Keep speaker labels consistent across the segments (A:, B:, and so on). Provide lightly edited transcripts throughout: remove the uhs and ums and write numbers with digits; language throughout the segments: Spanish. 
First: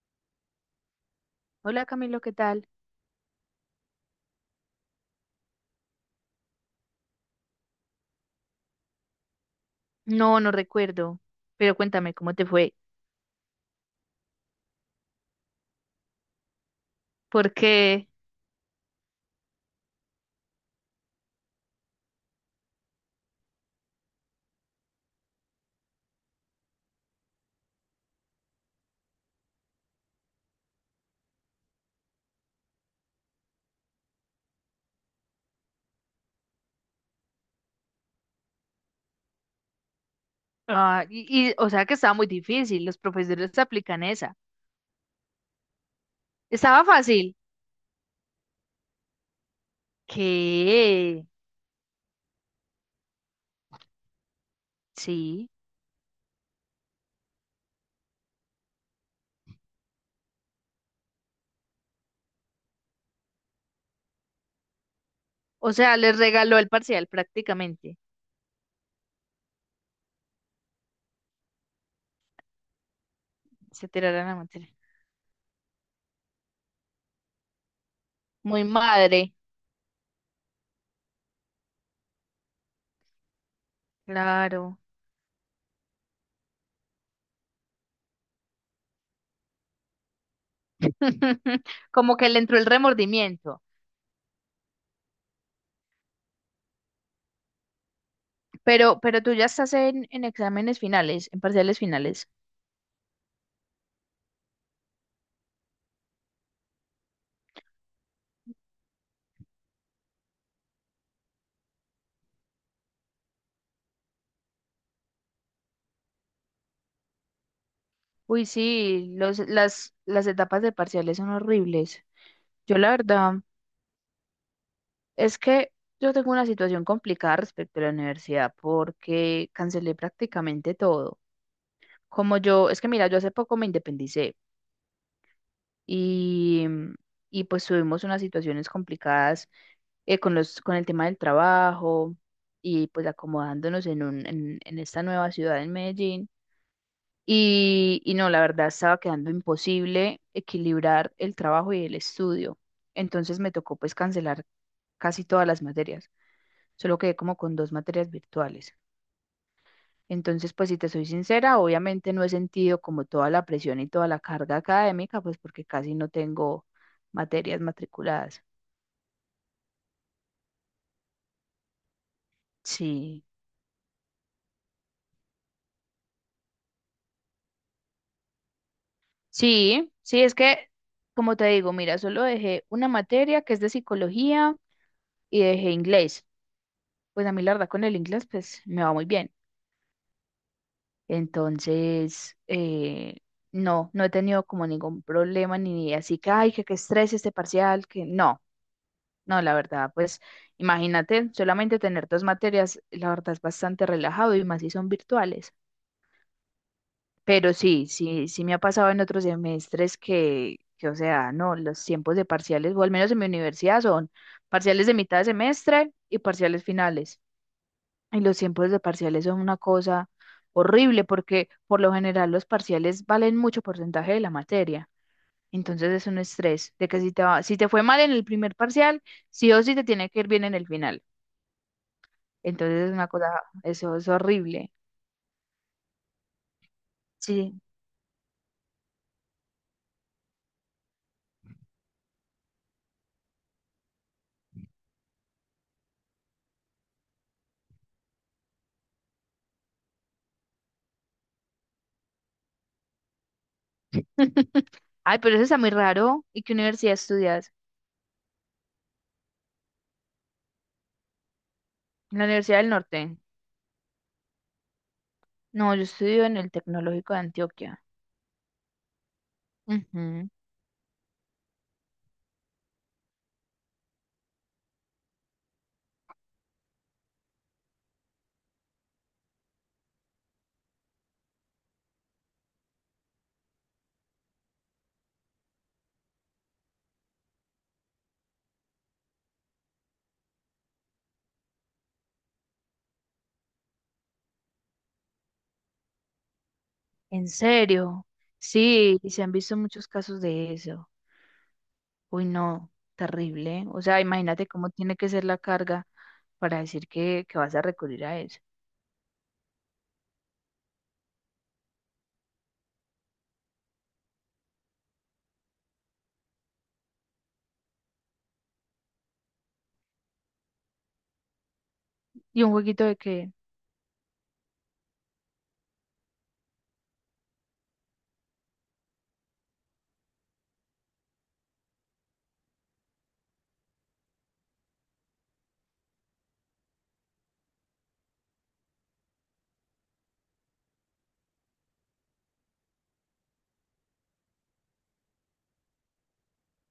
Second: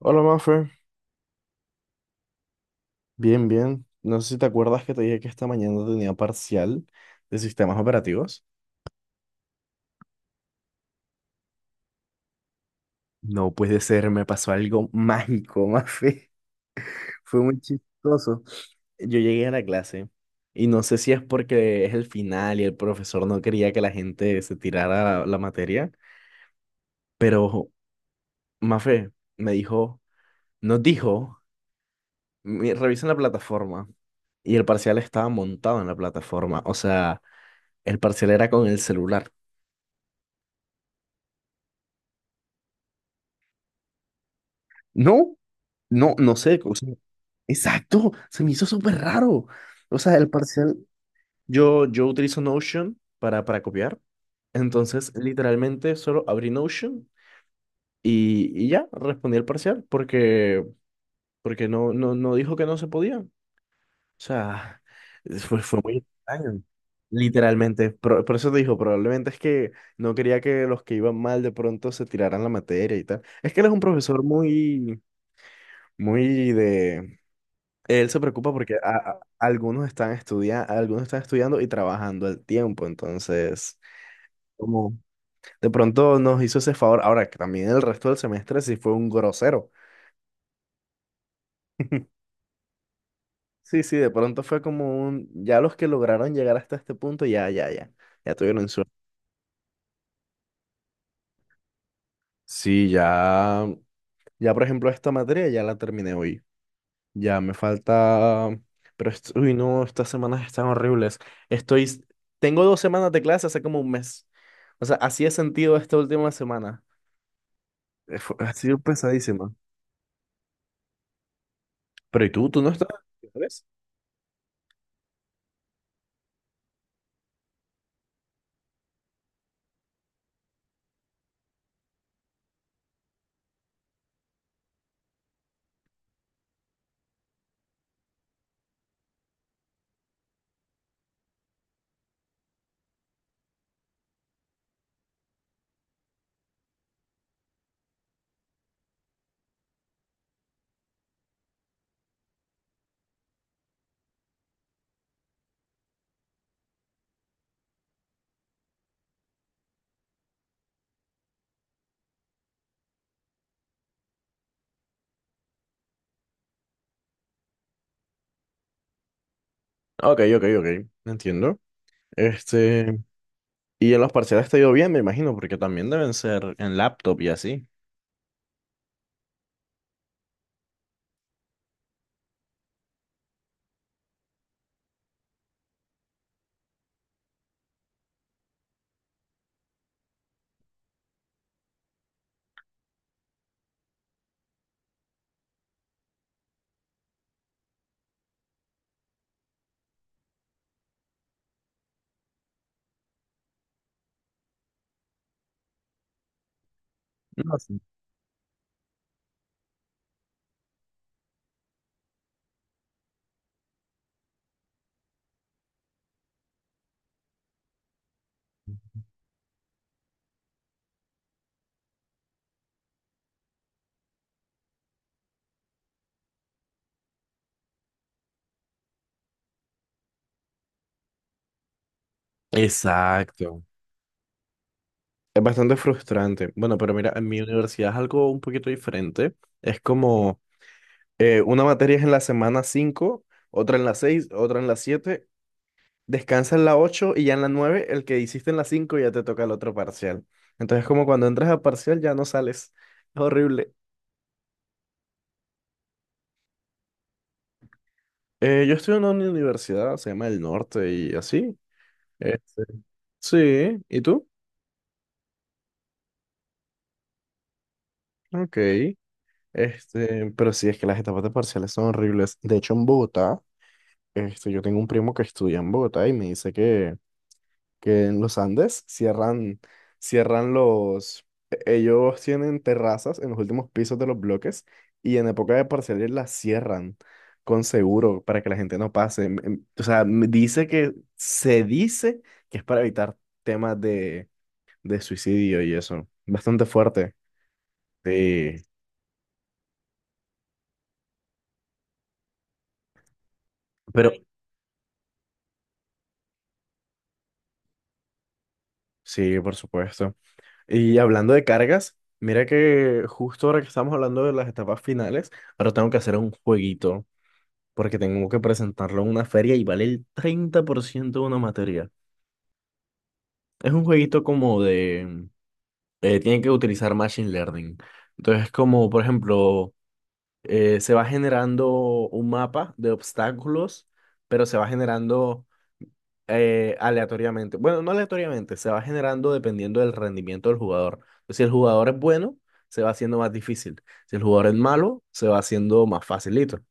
A: Hola, Mafe.
B: Hola Camilo, ¿qué tal?
A: Bien, bien. No sé si te acuerdas que te dije que esta mañana tenía parcial de sistemas operativos.
B: No recuerdo, pero cuéntame cómo te fue,
A: No puede ser, me pasó algo mágico, Mafe. Fue muy
B: porque,
A: chistoso. Yo llegué a la clase y no sé si es porque es el final y el profesor no quería que la gente se tirara la materia, pero Mafe me dijo, nos dijo, Revisen la plataforma." Y el parcial estaba montado en la plataforma, o sea, el parcial era con el celular.
B: o sea que estaba muy difícil, los profesores aplican esa.
A: No, no, no sé. o
B: Estaba
A: sea,
B: fácil.
A: exacto, se me hizo súper raro. O sea, el parcial,
B: ¿Qué?
A: yo utilizo Notion para copiar. Entonces,
B: Sí,
A: literalmente, solo abrí Notion y ya, respondí el parcial porque no dijo que no se podía. O sea, fue,
B: o
A: fue muy
B: sea, les regaló
A: extraño.
B: el parcial
A: Literalmente,
B: prácticamente,
A: por eso te dijo, probablemente es que no quería que los que iban mal de pronto se tiraran la materia y tal. Es que él es un
B: se
A: profesor
B: tiraron la materia.
A: muy, muy de. Él se preocupa
B: Muy
A: porque
B: madre,
A: algunos están estudiando y trabajando al tiempo, entonces,
B: claro.
A: como de pronto nos hizo ese favor, ahora que también el resto del semestre sí fue un grosero.
B: Como que le entró el remordimiento.
A: Sí, sí, de pronto fue como un, ya los que lograron llegar hasta este punto, ya, ya, ya, ya tuvieron suerte.
B: Pero tú ya estás en exámenes finales, en parciales finales.
A: Sí, ya, ya por ejemplo esta materia ya la terminé hoy. Ya, me falta. Pero, uy, no, estas semanas están horribles. Estoy. Tengo 2 semanas de clase hace como un mes. O sea, así he sentido esta última semana.
B: Uy,
A: Ha sido
B: sí,
A: pesadísima.
B: las etapas de parciales son horribles.
A: Pero, ¿y tú? ¿Tú no
B: Yo
A: estás?
B: la verdad
A: ¿Sabes?
B: es que yo tengo una situación complicada respecto a la universidad porque cancelé prácticamente todo. Como yo, es que mira, yo hace poco me independicé y, y pues tuvimos unas situaciones complicadas, con los, con el tema del trabajo y pues acomodándonos en un, en esta nueva ciudad en Medellín. Y no, la verdad estaba quedando imposible equilibrar el trabajo y el estudio. Entonces me tocó pues cancelar casi todas las materias. Solo quedé como con 2 materias virtuales. Entonces, pues si te soy sincera, obviamente no he sentido como toda la presión y toda la carga académica, pues porque casi no tengo materias matriculadas.
A: Ok, ok, ok. Entiendo. Este.
B: Sí,
A: Y en los parciales te ha ido bien, me imagino, porque también deben ser en laptop y así.
B: sí, es que, como te digo, mira, solo dejé una materia que es de psicología y dejé inglés. Pues a mí la verdad con el inglés, pues me va muy bien. Entonces, no he tenido como ningún problema ni así que, ay, que estrés este parcial, que no. No, la verdad, pues imagínate, solamente tener 2 materias, la verdad es bastante relajado y más si son virtuales. Pero
A: No, sí.
B: sí me ha pasado en otros semestres que, o sea, no, los tiempos de parciales, o al menos en mi universidad, son parciales de mitad de semestre y parciales finales. Y los tiempos de parciales son una cosa horrible porque por lo general los parciales valen mucho porcentaje de la materia. Entonces es un estrés de que si te fue mal en el primer parcial, sí o sí te tiene que ir bien en el final. Entonces es una cosa,
A: Exacto.
B: eso es horrible.
A: Es bastante frustrante. Bueno, pero mira, en mi
B: Sí.
A: universidad es algo un poquito diferente. Es como. Una materia es en la semana cinco, otra en la seis, otra en la siete. Descansa en la 8 y ya en la nueve, el que hiciste en la 5 ya te toca el otro parcial. Entonces, como cuando entras a parcial ya no sales. Es horrible.
B: Ay, pero eso está muy raro. ¿Y qué universidad estudias?
A: Yo estoy en una universidad, se llama El Norte y así.
B: En la Universidad
A: Este,
B: del Norte.
A: sí, ¿y tú?
B: No, yo estudio en el Tecnológico de Antioquia.
A: Ok.
B: Ujú.
A: Este, pero sí, es que las etapas de parciales son horribles. De hecho, en Bogotá, este, yo tengo un primo que estudia en Bogotá y me dice que en los Andes cierran, cierran los. Ellos tienen terrazas en los últimos pisos de los bloques y en época de parciales las cierran con seguro para que la gente no pase. O sea, me dice que se dice que es para evitar temas de suicidio y eso. Bastante fuerte.
B: ¿En serio?
A: Sí,
B: Sí, y se han visto muchos casos de eso. Uy, no, terrible. O sea,
A: pero
B: imagínate cómo tiene que ser la carga para decir que vas a recurrir a eso.
A: sí, por supuesto. Y hablando de cargas, mira que justo ahora que estamos hablando de las etapas finales, ahora tengo que hacer un jueguito. Porque tengo que presentarlo en una feria y vale el 30% de una materia.
B: ¿Y un jueguito de qué?
A: Es un jueguito como de. Tiene que utilizar Machine Learning. Entonces, como por ejemplo, se va generando un mapa de obstáculos, pero se va generando aleatoriamente. Bueno, no aleatoriamente, se va generando dependiendo del rendimiento del jugador. Si el jugador es bueno, se va haciendo más difícil. Si el jugador es malo, se va haciendo más facilito. O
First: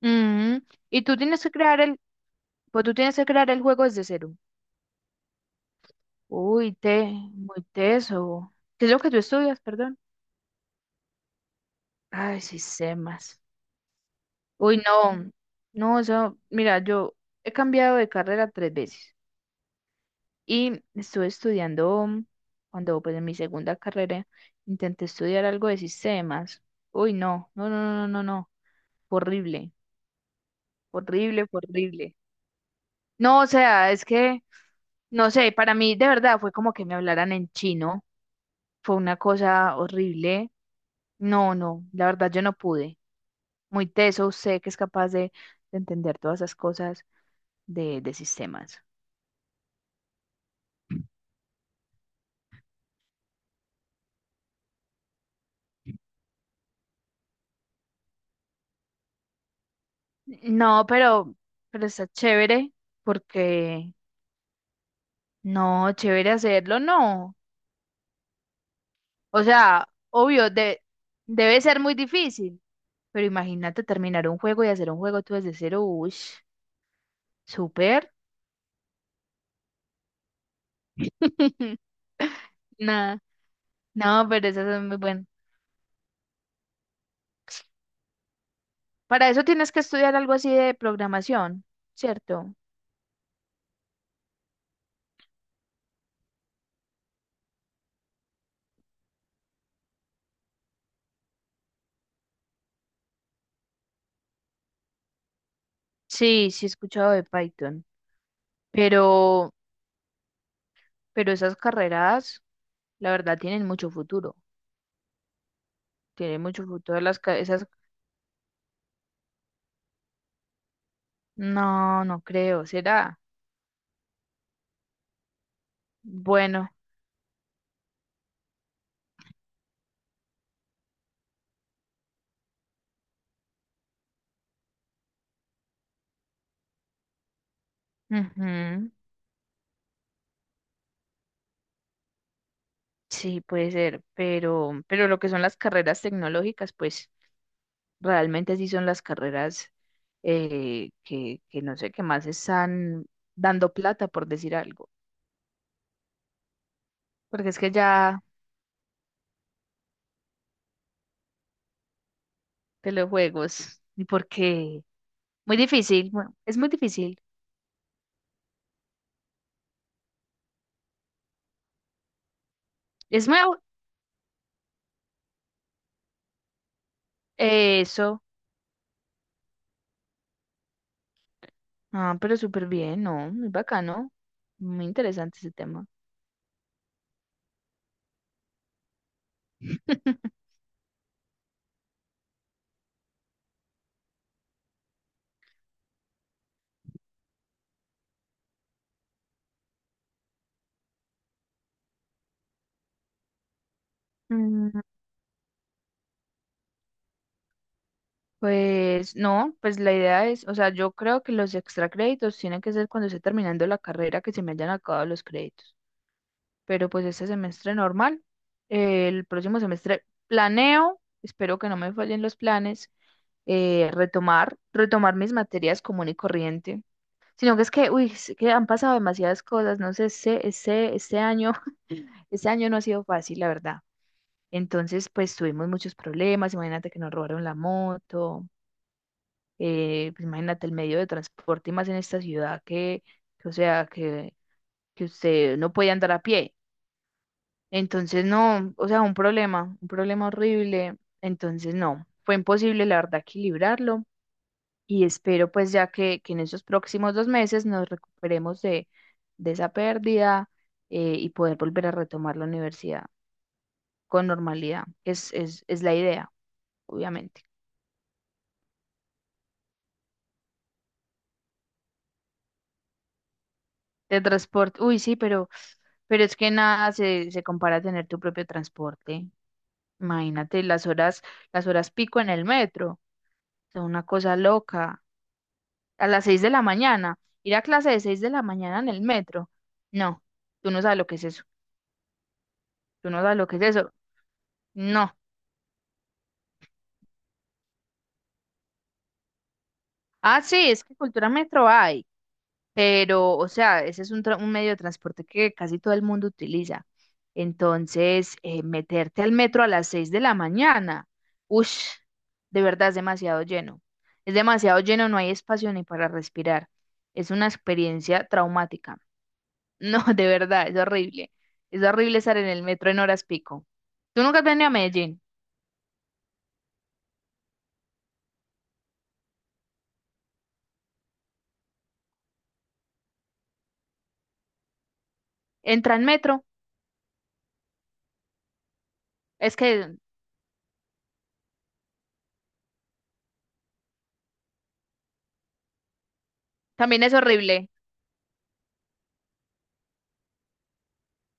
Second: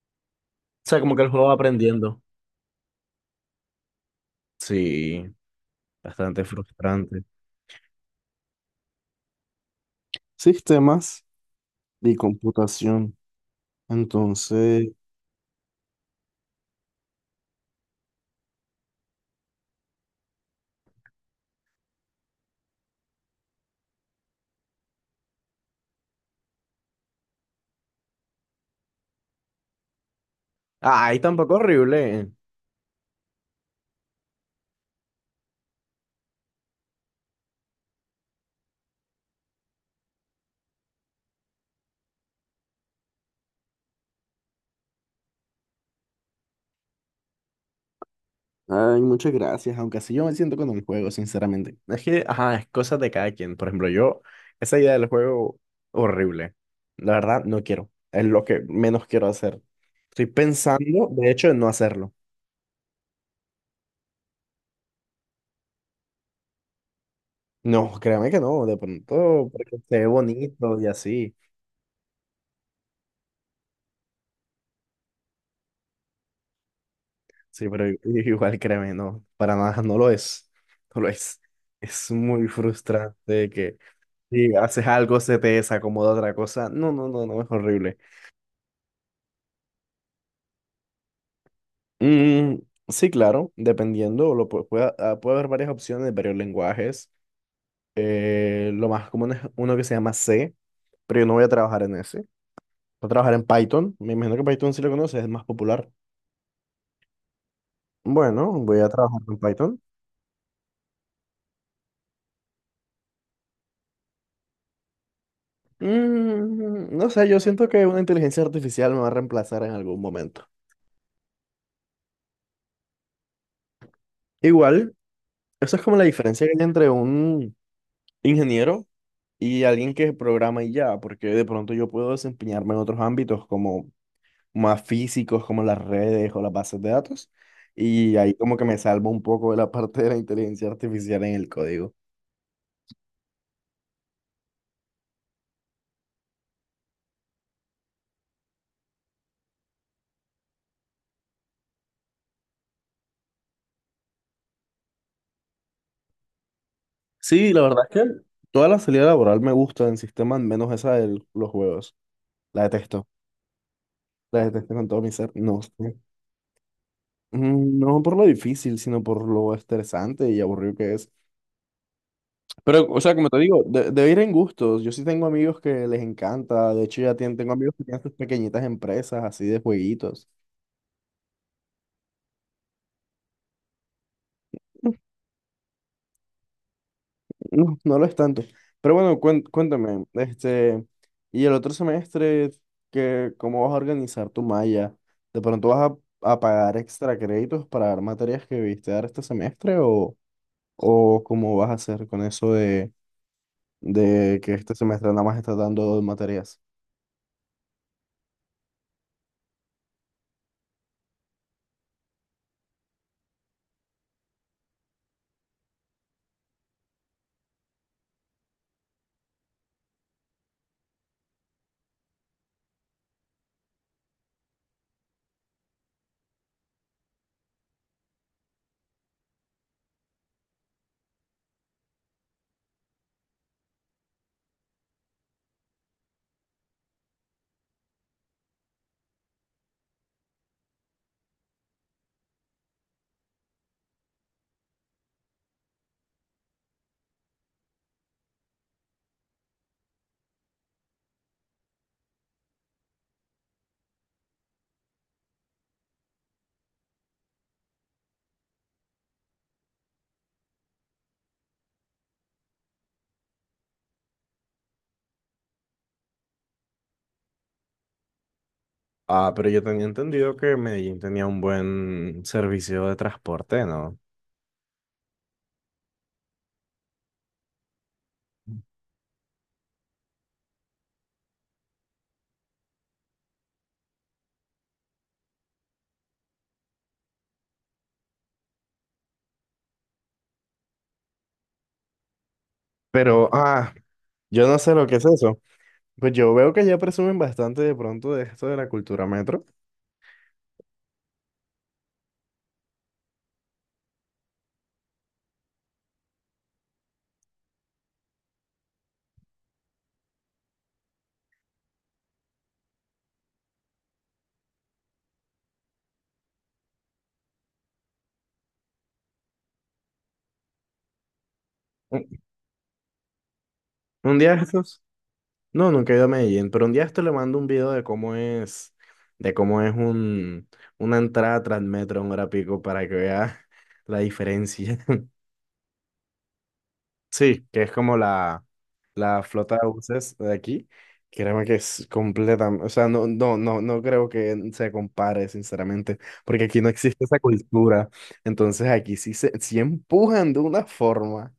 B: Ujú.
A: sea,
B: Y
A: como
B: tú
A: que el
B: tienes
A: juego
B: que
A: va
B: crear el,
A: aprendiendo.
B: pues tú tienes que crear el juego desde cero.
A: Sí. Bastante
B: Uy, te,
A: frustrante.
B: muy teso. ¿Qué es lo que tú estudias, perdón?
A: Sistemas y
B: Ay,
A: computación.
B: sistemas. Uy,
A: Entonces,
B: no, eso, mira, yo he cambiado de carrera 3 veces y estuve estudiando, cuando pues en mi segunda carrera intenté estudiar algo de sistemas. Uy, no. Horrible,
A: Ay, tampoco
B: horrible.
A: horrible.
B: No, o sea, es que, no sé, para mí de verdad fue como que me hablaran en chino, fue una cosa horrible. No, la verdad yo no pude. Muy teso usted que es capaz de entender todas esas cosas de sistemas.
A: Ay, muchas gracias, aunque así yo me siento con el juego, sinceramente. Es que, ajá, es cosa de cada quien. Por ejemplo, yo, esa idea del juego, horrible. La verdad, no quiero. Es lo que menos quiero hacer. Estoy
B: No,
A: pensando, de hecho, en no
B: pero está
A: hacerlo.
B: chévere porque no, chévere hacerlo, no.
A: No, créame que no, de
B: O
A: pronto, porque
B: sea,
A: se ve
B: obvio,
A: bonito y así.
B: debe ser muy difícil, pero imagínate terminar un juego y hacer un juego tú desde cero, uy,
A: Sí, pero
B: súper.
A: igual créeme, no, para nada no lo es. No lo es. Es muy
B: Nada,
A: frustrante que
B: no, pero
A: si
B: eso es
A: haces
B: muy
A: algo
B: bueno.
A: se te desacomoda otra cosa. No, no, no, no, es horrible.
B: Para eso tienes que estudiar algo así de programación, ¿cierto?
A: Mm, sí, claro, dependiendo, puede haber varias opciones de varios lenguajes. Lo más común es uno que se llama C, pero yo no voy a trabajar en ese. Voy a trabajar en Python. Me imagino que Python sí lo conoces, es más popular.
B: Sí, sí he escuchado de Python,
A: Bueno, voy a trabajar con
B: pero...
A: Python.
B: Pero esas carreras, la verdad, tienen mucho futuro. Tienen mucho futuro
A: No
B: las
A: sé, yo
B: esas.
A: siento que una inteligencia artificial me va a reemplazar en algún momento.
B: No, no creo. ¿Será?
A: Igual, eso es como la diferencia que hay
B: Bueno,
A: entre un ingeniero y alguien que programa y ya, porque de pronto yo puedo desempeñarme en otros ámbitos como más físicos, como las redes o las bases de datos, y ahí como que me
B: ujú,
A: salvo un poco de la parte de la inteligencia artificial en el código.
B: sí, puede ser. Pero lo que son las carreras tecnológicas, pues realmente sí son las carreras, que no sé qué más están dando plata, por decir algo. Porque
A: Sí,
B: es
A: la
B: que
A: verdad es que
B: ya
A: toda la salida laboral me gusta en sistemas, menos esa de los juegos. La detesto,
B: telejuegos, y
A: la detesto
B: porque
A: con todo mi ser,
B: muy
A: no sé.
B: difícil, bueno, es muy difícil.
A: Mm, no por lo difícil, sino por lo estresante y aburrido que es. Pero, o sea,
B: Es
A: como te digo, debe ir en gustos. Yo sí tengo amigos que les encanta. De hecho, ya tengo amigos que tienen sus
B: eso.
A: pequeñitas empresas así de jueguitos.
B: Ah, pero súper bien, ¿no? Muy bacano. Muy interesante ese tema.
A: No, no, no lo es tanto. Pero bueno, cuéntame, este, y el otro semestre, que, ¿cómo vas a organizar tu malla? ¿De pronto vas a pagar extra créditos para dar materias que viste dar este semestre o cómo vas a hacer con eso de que este
B: Mm,
A: semestre nada más está dando dos materias?
B: pues no, pues la idea es, o sea, yo creo que los extra créditos tienen que ser cuando esté terminando la carrera que se me hayan acabado los créditos. Pero pues este semestre normal, el próximo semestre planeo, espero que no me fallen los planes, retomar, retomar mis materias común y corriente. Sino que es que, uy, es que han pasado demasiadas cosas, no sé, este año, este año no ha sido fácil, la verdad. Entonces, pues tuvimos muchos problemas, imagínate que nos robaron la moto, pues, imagínate el medio de transporte y más en esta ciudad que, o sea, que usted no puede andar a pie. Entonces, no, o sea, un problema horrible. Entonces, no, fue imposible, la verdad, equilibrarlo y espero pues ya que en esos próximos 2 meses nos recuperemos de esa pérdida, y poder volver a retomar la universidad con normalidad. Es la idea, obviamente.
A: Ah, pero yo tenía entendido que Medellín tenía un buen servicio de transporte, ¿no?
B: De transporte. Uy, sí, pero es que nada se compara a tener tu propio transporte. Imagínate las horas pico en el metro. Es una cosa loca. A las 6 de la mañana. Ir a clase de 6 de la mañana en el metro. No, tú no sabes lo que es eso. Tú no
A: Pero,
B: sabes lo que es
A: ah,
B: eso.
A: yo no sé lo que es
B: No.
A: eso. Pues yo veo que ya presumen bastante de pronto de esto de la cultura metro.
B: Ah, sí, es que cultura metro hay. Pero, o sea, ese es un, un medio de transporte que casi todo el mundo utiliza. Entonces, meterte al metro a las 6 de la mañana, uff, de verdad es demasiado lleno. Es demasiado lleno, no hay espacio ni para respirar. Es una experiencia traumática. No, de verdad, es horrible. Es
A: Un
B: horrible estar en el metro en horas pico.
A: un
B: ¿Tú
A: día
B: nunca
A: de
B: has venido a
A: estos,
B: Medellín?
A: no, nunca he ido a Medellín, pero un día esto le mando un video de cómo es, de cómo es una entrada Transmetro en hora pico para que vea la diferencia.
B: Entra en metro,
A: Sí, que es como la
B: es
A: flota de
B: que
A: buses de aquí. Créeme que es completamente, o sea, no, no, no, no creo que se compare, sinceramente, porque aquí no
B: también
A: existe
B: es
A: esa
B: horrible.
A: cultura. Entonces aquí sí sí empujan de una forma.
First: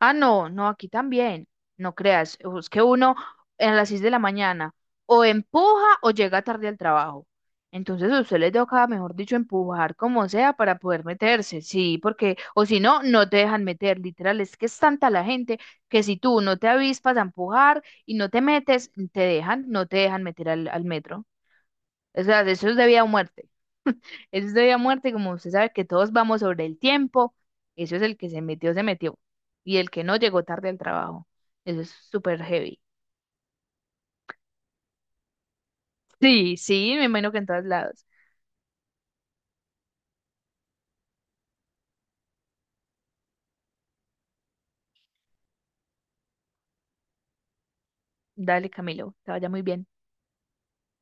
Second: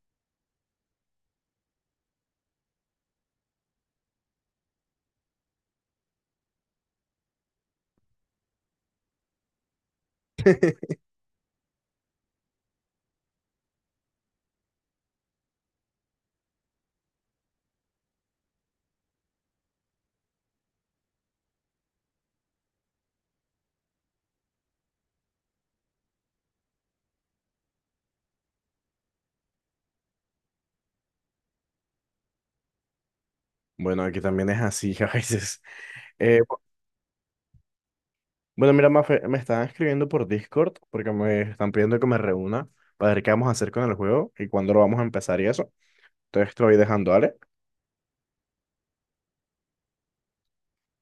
B: Ah, no, aquí también. No creas, es que uno a las 6 de la mañana o empuja o llega tarde al trabajo. Entonces a usted le toca, mejor dicho, empujar como sea para poder meterse, sí, porque, o si no, no te dejan meter, literal, es que es tanta la gente que si tú no te avispas a empujar y no te metes, te dejan, no te dejan meter al, al metro. O sea, eso es de vida o muerte. Eso es de vida o muerte, como usted sabe que todos vamos sobre el tiempo, eso es el que se metió, se metió. Y el que no llegó tarde al trabajo. Eso es súper heavy.
A: Bueno, aquí también es así a veces. Eh,
B: Sí,
A: bu-
B: sí, me imagino que en todos lados.
A: bueno, mira, Mafe, me están escribiendo por Discord porque me están pidiendo que me reúna para ver qué vamos a hacer con el juego y cuándo lo vamos a empezar y eso. Entonces estoy dejando, ¿vale?
B: Dale, Camilo, te vaya muy bien.